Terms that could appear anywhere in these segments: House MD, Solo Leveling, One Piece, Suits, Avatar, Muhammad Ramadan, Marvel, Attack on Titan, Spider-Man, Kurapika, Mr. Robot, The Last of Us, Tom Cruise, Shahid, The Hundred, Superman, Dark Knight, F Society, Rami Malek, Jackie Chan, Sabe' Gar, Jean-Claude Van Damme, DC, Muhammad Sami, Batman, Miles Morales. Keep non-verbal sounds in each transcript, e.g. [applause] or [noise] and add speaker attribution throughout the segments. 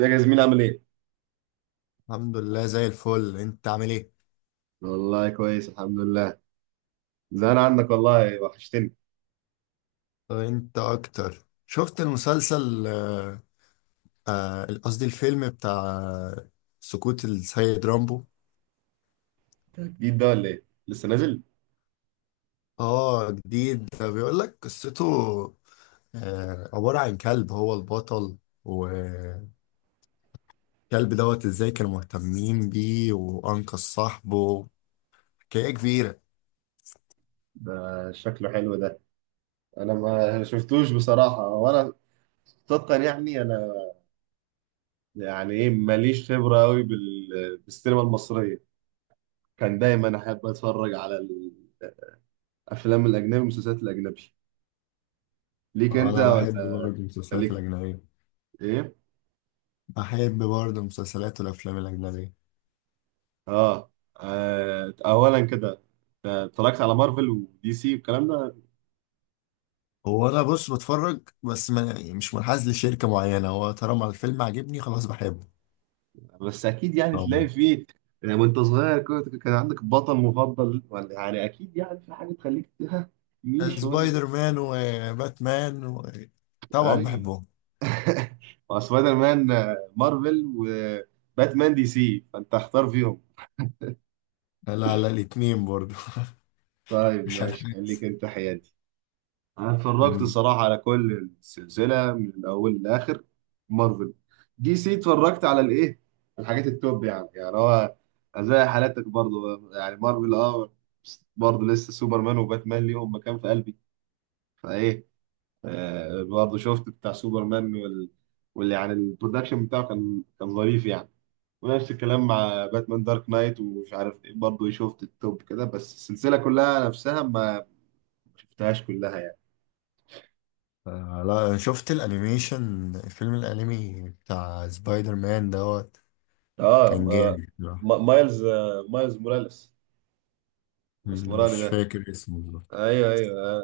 Speaker 1: ازيك يا زميلي؟ عامل ايه؟
Speaker 2: الحمد لله زي الفل، انت عامل ايه؟
Speaker 1: والله كويس الحمد لله. زهقان عنك والله، وحشتني.
Speaker 2: انت اكتر. شفت المسلسل قصدي الفيلم بتاع سقوط السيد رامبو.
Speaker 1: ده جديد ده ولا ايه؟ لسه نازل؟
Speaker 2: اه، جديد، ده بيقول لك قصته. عبارة عن كلب هو البطل. والكلب ازاي كانوا مهتمين بيه وانقذ صاحبه. حكاية كبيرة.
Speaker 1: ده شكله حلو ده. انا ما شفتوش بصراحة. وانا صدقا انا يعني ايه ماليش خبرة قوي بالسينما المصرية. كان دايما احب اتفرج على الافلام الاجنبي والمسلسلات الاجنبي. ليك انت
Speaker 2: انا بحب
Speaker 1: ولا
Speaker 2: برضه المسلسلات
Speaker 1: ليك
Speaker 2: الأجنبية.
Speaker 1: ايه؟
Speaker 2: بحب برضه المسلسلات والأفلام الأجنبية.
Speaker 1: اه, اولا كده، اتفرجت على مارفل ودي سي والكلام ده.
Speaker 2: هو انا بص بتفرج، بس ما يعني مش منحاز لشركه معينه. هو طالما الفيلم عاجبني خلاص بحبه.
Speaker 1: بس اكيد يعني تلاقي
Speaker 2: أم.
Speaker 1: فيه، يعني وانت صغير كنت، كان عندك بطل مفضل؟ ولا يعني اكيد يعني في حاجه تخليك، ها، مين شويه؟
Speaker 2: سبايدر مان وباتمان. طبعا
Speaker 1: ايوه.
Speaker 2: بحبهم.
Speaker 1: [laughs] مع سبايدر مان، مارفل، وباتمان دي سي، فانت اختار فيهم.
Speaker 2: لا لا، الاتنين برضو. [laughs]
Speaker 1: طيب
Speaker 2: مش
Speaker 1: ماشي، خليك
Speaker 2: هنحاز.
Speaker 1: انت حيادي. انا اتفرجت
Speaker 2: مم.
Speaker 1: الصراحه على كل السلسله من الاول للاخر. مارفل، دي سي، اتفرجت على الايه، الحاجات التوب يعني. يعني هو زي حالاتك برضو، يعني مارفل اه. بس برضو لسه سوبرمان وباتمان ليهم مكان في قلبي. فايه، آه برضو شفت بتاع سوبرمان وال، واللي يعني البرودكشن بتاعه كان كان ظريف يعني. ونفس الكلام مع باتمان دارك نايت ومش عارف ايه، برضه شفت التوب كده، بس السلسله كلها نفسها ما شفتهاش كلها يعني.
Speaker 2: لا، شفت الانيميشن فيلم الانمي بتاع سبايدر مان
Speaker 1: اه.
Speaker 2: كان جامد بصراحة.
Speaker 1: مايلز، مايلز موراليس، الاسمراني
Speaker 2: مش
Speaker 1: ده.
Speaker 2: فاكر اسمه بالظبط.
Speaker 1: ايوه ايوه آه.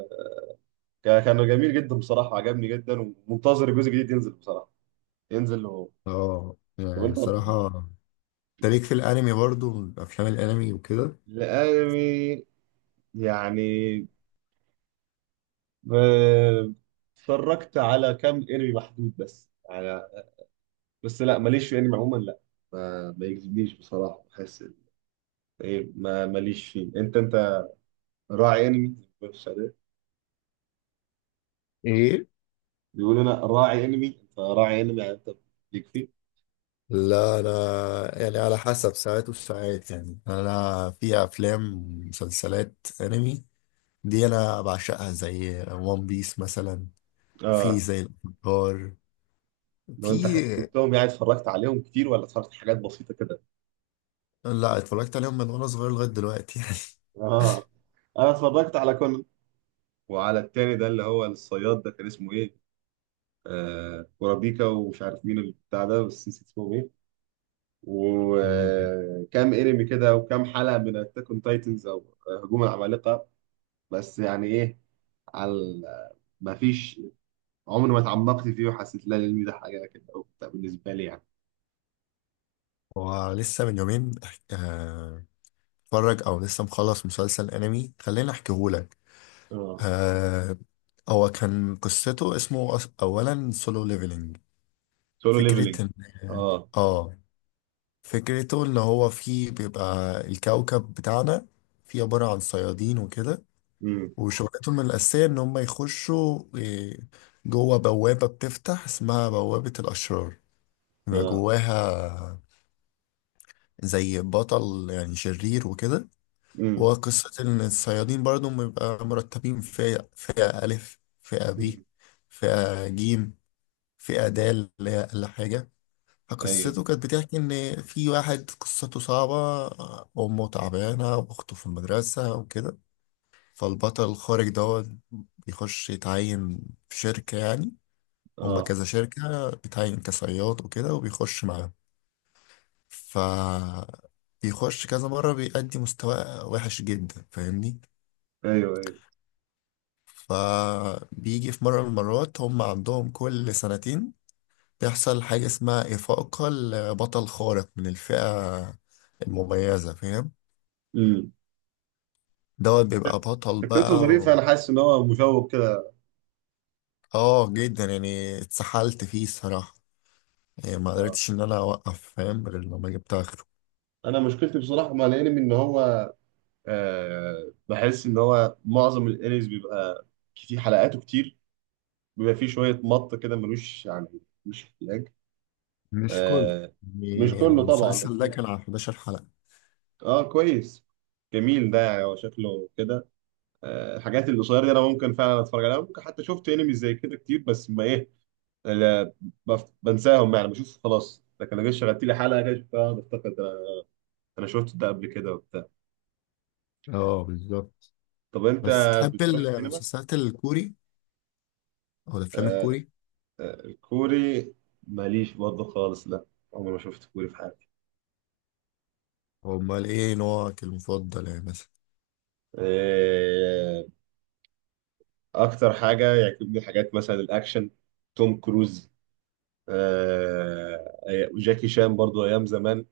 Speaker 1: كان كان جميل جدا بصراحه، عجبني جدا. ومنتظر الجزء الجديد ينزل بصراحه، ينزل هو.
Speaker 2: اه،
Speaker 1: طب
Speaker 2: يعني
Speaker 1: انت
Speaker 2: صراحة، تاريخ في الانمي برضو، افلام الانمي وكده.
Speaker 1: الانمي؟ يعني آه، اتفرجت على كام انمي محدود بس. على بس لا ماليش في انمي عموما لا. ما يجذبنيش بصراحه. بحس ايه، ما ماليش فيه. انت انت راعي انمي؟
Speaker 2: ايه.
Speaker 1: بيقول انا راعي انمي. انت راعي انمي يعني، انت ليك فيه؟
Speaker 2: لا، انا يعني على حسب ساعات وساعات، يعني انا في افلام، مسلسلات انمي دي انا بعشقها، زي وان بيس مثلا. في
Speaker 1: اه.
Speaker 2: زي الافاتار.
Speaker 1: لو انت
Speaker 2: في.
Speaker 1: خدتهم يعني اتفرجت عليهم كتير، ولا اتفرجت حاجات بسيطة كده؟
Speaker 2: لا، اتفرجت عليهم من وانا صغير لغايه دلوقتي يعني.
Speaker 1: اه. انا اتفرجت على كله. وعلى التاني ده اللي هو الصياد ده، كان اسمه ايه، آه كورابيكا، ومش عارف مين البتاع ده بس نسيت اسمه ايه.
Speaker 2: [laughs] مم.
Speaker 1: وكام انمي كده، وكام حلقة من اتاك اون تايتنز، او هجوم العمالقة. بس يعني ايه، على ما فيش، عمري ما اتعمقت فيه وحسيت لا الانمي ده حاجة كده او بتاع بالنسبة لي يعني.
Speaker 2: ولسه من يومين آه، اتفرج، او لسه مخلص مسلسل انمي، خليني احكيهولك.
Speaker 1: اه.
Speaker 2: آه، هو كان قصته اسمه اولا سولو ليفلنج.
Speaker 1: سولو ليفلينج.
Speaker 2: فكره ان،
Speaker 1: اه.
Speaker 2: اه، فكرته اللي هو فيه بيبقى الكوكب بتاعنا فيه عبارة عن صيادين وكده.
Speaker 1: امم.
Speaker 2: وشغلتهم الأساسية إن هم يخشوا إيه، جوه بوابة بتفتح اسمها بوابة الأشرار. بيبقى
Speaker 1: اه.
Speaker 2: جواها زي بطل يعني شرير وكده.
Speaker 1: امم.
Speaker 2: وقصة إن الصيادين برضو بيبقى مرتبين فئة، فئة ألف، فئة ب،
Speaker 1: امم.
Speaker 2: فئة جيم، فئة د اللي هي أقل حاجة.
Speaker 1: ايوه.
Speaker 2: فقصته كانت بتحكي إن في واحد قصته صعبة، أمه تعبانة وأخته في المدرسة وكده. فالبطل الخارج بيخش يتعين في شركة يعني. هما
Speaker 1: اه.
Speaker 2: كذا شركة، بيتعين كصياد وكده وبيخش معاهم. ف بيخش كذا مرة، بيأدي مستوى وحش جدا، فاهمني.
Speaker 1: ايوه ايوه.
Speaker 2: فبيجي في مرة من المرات، هم عندهم كل سنتين بيحصل حاجة اسمها إفاقة لبطل خارق من الفئة المميزة، فاهم.
Speaker 1: امم.
Speaker 2: بيبقى بطل
Speaker 1: فكرته
Speaker 2: بقى
Speaker 1: ظريفه،
Speaker 2: و...
Speaker 1: انا حاسس ان هو مشوق كده.
Speaker 2: اه، جدا يعني، اتسحلت فيه الصراحة، يعني ما
Speaker 1: اه.
Speaker 2: قدرتش ان انا اوقف فاهم غير لما جبت اخره.
Speaker 1: انا مشكلتي بصراحه مع الانمي ان هو، آه بحس ان هو معظم الانميز بيبقى كتير، حلقاته كتير. بيبقى فيه شويه مط كده، ملوش يعني مش احتياج.
Speaker 2: مش كله.
Speaker 1: آه. مش
Speaker 2: يعني
Speaker 1: كله طبعا
Speaker 2: المسلسل ده
Speaker 1: اكيد.
Speaker 2: كان على 11 حلقة.
Speaker 1: اه كويس. جميل ده، يعني هو شكله كده. آه الحاجات القصيره دي انا ممكن فعلا اتفرج عليها. ممكن حتى شفت انمي زي كده كتير، بس ما ايه، لا بنساهم يعني، بشوف خلاص. لكن لو جيت شغلت لي حلقه كده، بقعد افتكر ده انا شفت ده قبل كده وبتاع.
Speaker 2: اه بالظبط.
Speaker 1: طب انت
Speaker 2: بس تحب
Speaker 1: بتروح السينما؟
Speaker 2: المسلسلات الكوري او الافلام
Speaker 1: آه
Speaker 2: الكوري؟
Speaker 1: الكوري، ماليش برضه خالص لا، عمري ما شفت كوري في حياتي.
Speaker 2: امال ايه نوعك المفضل يعني مثلا؟
Speaker 1: آه، اكتر حاجه يعجبني حاجات مثلا الاكشن، توم كروز، آه، وجاكي شان برضه ايام زمان.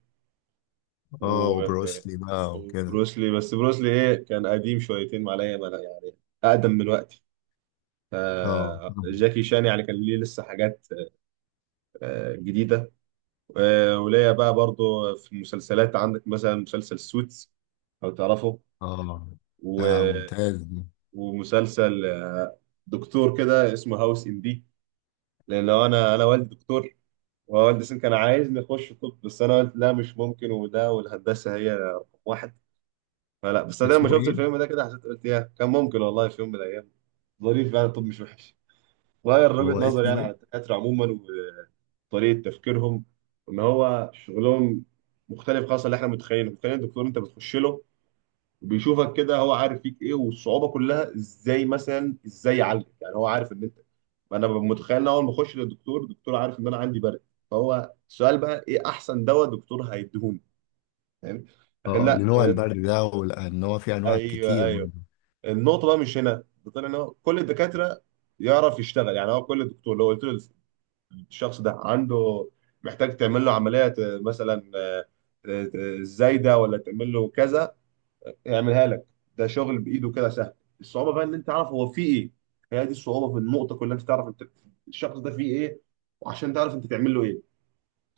Speaker 2: اه،
Speaker 1: و،
Speaker 2: وبروسلي بقى وكده.
Speaker 1: وبروسلي، بس بروسلي ايه، كان قديم شويتين معايا يعني، اقدم من وقتي.
Speaker 2: اه. مم.
Speaker 1: جاكي شان يعني كان ليه لسه حاجات جديدة. وليا بقى برضو في المسلسلات، عندك مثلا مسلسل سوتس، لو تعرفه.
Speaker 2: اه،
Speaker 1: و...
Speaker 2: ده ممتاز ده.
Speaker 1: ومسلسل دكتور كده اسمه هاوس ام دي. لأن لو أنا والدي دكتور، ووالدي سن كان عايزني أخش طب، بس أنا قلت لا مش ممكن، وده والهندسة هي رقم واحد. فلا، بس أنا لما
Speaker 2: اسمه
Speaker 1: شفت
Speaker 2: ايه؟
Speaker 1: الفيلم ده كده حسيت، قلت يا كان ممكن والله في يوم من الأيام. ظريف يعني، الطب مش وحش. غير وجهة
Speaker 2: هو
Speaker 1: نظري
Speaker 2: اسمه
Speaker 1: يعني على
Speaker 2: ايه؟
Speaker 1: الدكاترة عموما، طريقه تفكيرهم، ان هو شغلهم مختلف خالص عن اللي احنا متخيلينه. متخيل الدكتور انت بتخش له وبيشوفك كده، هو عارف فيك ايه، والصعوبه كلها ازاي مثلا ازاي يعالجك. يعني هو عارف ان انت، انا ببقى متخيل ان اول ما اخش للدكتور، الدكتور عارف ان انا عندي برد، فهو السؤال بقى ايه احسن دواء دكتور هيديهوني، فاهم؟ لكن
Speaker 2: اه اه،
Speaker 1: لا
Speaker 2: لنوع
Speaker 1: يعني.
Speaker 2: البرد ده وان هو في انواع
Speaker 1: ايوه
Speaker 2: كتير
Speaker 1: ايوه.
Speaker 2: منه.
Speaker 1: النقطه بقى مش هنا. ده طلع ان هو كل الدكاتره يعرف يشتغل. يعني هو كل دكتور لو قلت له الشخص ده عنده، محتاج تعمل له عملية مثلا زايدة، ولا تعمل له كذا، يعملها لك. ده شغل بإيده كده سهل. الصعوبة بقى إن أنت تعرف هو فيه إيه. هي دي الصعوبة في النقطة كلها، أنت تعرف أنت الشخص ده فيه إيه، وعشان تعرف أنت تعمل له إيه.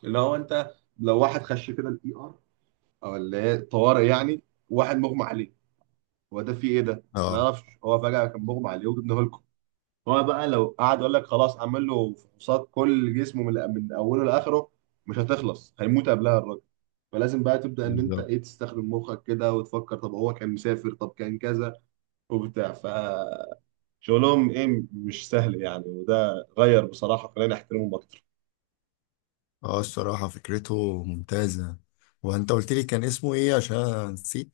Speaker 1: اللي هو أنت لو واحد خش كده الإي آر، أو اللي هي الطوارئ يعني، واحد مغمى عليه، هو ده فيه إيه ده؟ ما نعرفش، هو فجأة كان مغمى عليه وجبناه. هو بقى لو قعد يقول لك خلاص اعمل له فحوصات كل جسمه من اوله لاخره، مش هتخلص، هيموت قبلها الراجل. فلازم بقى تبدا ان انت
Speaker 2: بالظبط.
Speaker 1: ايه، تستخدم مخك كده وتفكر طب هو كان مسافر، طب كان كذا وبتاع. فشغلهم ايه مش سهل يعني، وده غير بصراحه خلاني احترمهم اكتر.
Speaker 2: اه، الصراحة فكرته ممتازة. وانت قلت لي كان اسمه ايه؟ عشان أنا نسيت.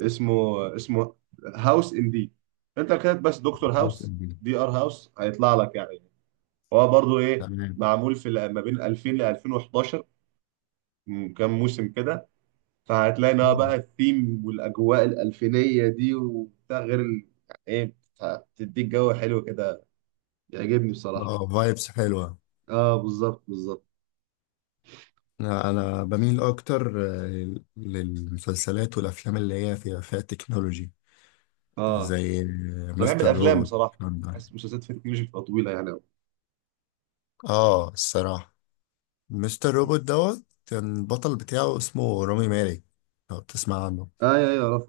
Speaker 1: اسمه، اسمه هاوس ان دي. انت كاتب بس دكتور
Speaker 2: هاوس اوف
Speaker 1: هاوس،
Speaker 2: بيس.
Speaker 1: دي ار هاوس هيطلع لك يعني. هو برضو ايه،
Speaker 2: تمام.
Speaker 1: معمول في ما بين 2000 ل 2011، كام موسم كده. فهتلاقي إنها
Speaker 2: اه.
Speaker 1: بقى الثيم والاجواء الالفينيه دي وبتاع، غير يعني ايه، بتديك جو حلو كده، بيعجبني بصراحه.
Speaker 2: اه، فايبس حلوة.
Speaker 1: اه بالظبط بالظبط.
Speaker 2: انا أنا بميل اكتر للمسلسلات والافلام اللي هي فيها تكنولوجي
Speaker 1: اه
Speaker 2: زي
Speaker 1: انا بحب
Speaker 2: مستر
Speaker 1: الافلام
Speaker 2: روبوت.
Speaker 1: بصراحه، بحس المسلسلات في مش بتبقى طويله يعني أوي.
Speaker 2: اه الصراحة، مستر روبوت كان البطل بتاعه اسمه رامي مالك، لو بتسمع عنه.
Speaker 1: اه ايوه ايوه عرفت.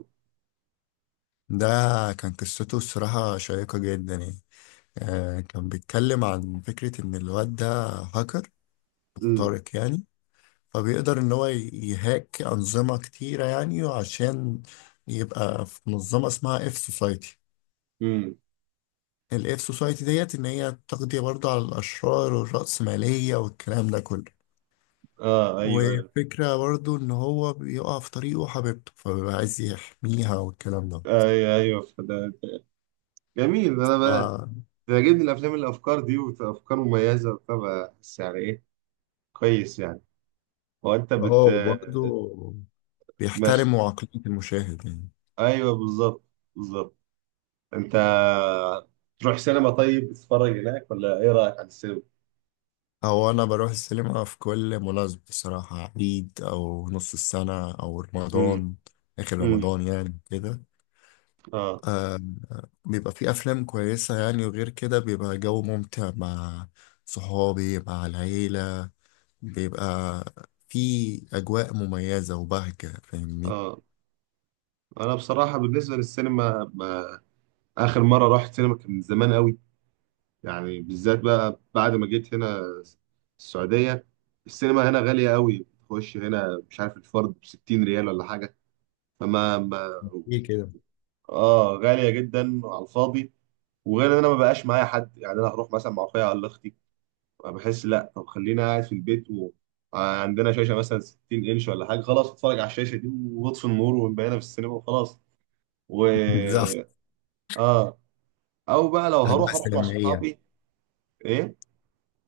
Speaker 2: ده كان قصته الصراحة شيقة جدا يعني. كان بيتكلم عن فكرة إن الواد ده هاكر
Speaker 1: امم.
Speaker 2: خارق يعني. فبيقدر إن هو يهاك أنظمة كتيرة يعني، عشان يبقى في منظمة اسمها اف سوسايتي.
Speaker 1: امم.
Speaker 2: الاف سوسايتي ديت إن هي تقضي برضه على الأشرار والرأسمالية والكلام ده كله.
Speaker 1: اه ايوه ايوه.
Speaker 2: وفكرة برضه إن هو بيقع في طريقه حبيبته فبيبقى عايز يحميها والكلام ده.
Speaker 1: ايوه ايوه فده جميل. انا بقى
Speaker 2: ف
Speaker 1: بيعجبني الافلام اللي الافكار دي، وافكار مميزه وبتاع، بحس يعني ايه كويس يعني. هو انت
Speaker 2: اه،
Speaker 1: بت،
Speaker 2: وبرضه
Speaker 1: ماشي.
Speaker 2: بيحترموا عقلية المشاهد يعني.
Speaker 1: ايوه بالظبط بالظبط. انت تروح سينما؟ طيب تتفرج هناك؟ ولا ايه رايك عن السينما؟
Speaker 2: هو أنا بروح السينما في كل مناسبة بصراحة، عيد أو نص السنة أو
Speaker 1: امم.
Speaker 2: رمضان. آخر
Speaker 1: امم.
Speaker 2: رمضان يعني كده.
Speaker 1: اه.
Speaker 2: آه بيبقى في أفلام كويسة يعني، وغير كده بيبقى جو ممتع مع صحابي مع العيلة. بيبقى في أجواء مميزة وبهجة، فاهمني.
Speaker 1: اه. انا بصراحه بالنسبه للسينما ما، اخر مره رحت سينما كان من زمان قوي. يعني بالذات بقى بعد ما جيت هنا السعوديه، السينما هنا غاليه قوي، تخش هنا مش عارف الفرد ب 60 ريال ولا حاجه، فما ما،
Speaker 2: ايه كده.
Speaker 1: اه غاليه جدا على الفاضي. وغير ان انا ما بقاش معايا حد، يعني انا هروح مثلا مع اخويا ولا اختي، بحس لا طب خلينا قاعد في البيت. وعندنا شاشه مثلا 60 انش ولا حاجه، خلاص اتفرج على الشاشه دي، واطفي النور ونبقينا في السينما وخلاص. و،
Speaker 2: بالظبط.
Speaker 1: اه، او بقى لو
Speaker 2: أجواء
Speaker 1: هروح اروح مع
Speaker 2: سينمائية.
Speaker 1: صحابي. ايه.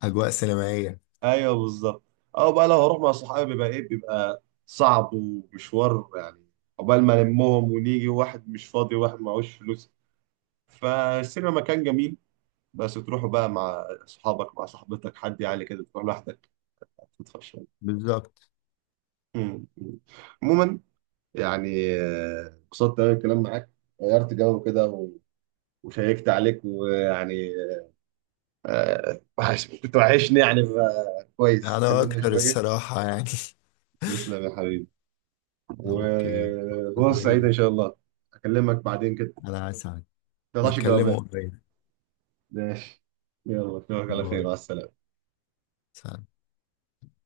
Speaker 2: أجواء سينمائية.
Speaker 1: ايوه بالظبط. او بقى لو هروح مع صحابي بيبقى ايه، بيبقى صعب ومشوار يعني، عقبال ما نلمهم ونيجي، واحد مش فاضي وواحد معهوش فلوس. فالسينما مكان جميل، بس تروحوا بقى مع صحابك مع صاحبتك، حد يعني كده، تروح لوحدك هتدفع شوية.
Speaker 2: بالظبط.
Speaker 1: مم. مم. عموما يعني انبسطت قوي الكلام معاك، غيرت جو كده و، وشيكت عليك ويعني كنت وحشني يعني، كويس
Speaker 2: أنا
Speaker 1: اتكلمنا
Speaker 2: أكتر
Speaker 1: شوية.
Speaker 2: الصراحة يعني.
Speaker 1: تسلم يا حبيبي.
Speaker 2: [laughs] أوكي، فرصة
Speaker 1: وفرصة سعيدة إن
Speaker 2: سعيدة.
Speaker 1: شاء الله، أكلمك بعدين كده.
Speaker 2: أنا أسعد.
Speaker 1: ما تقطعش
Speaker 2: نتكلموا
Speaker 1: الجوابات.
Speaker 2: قريب.
Speaker 1: ماشي، يلا أشوفك على خير،
Speaker 2: باي.
Speaker 1: مع السلامة.
Speaker 2: سلام.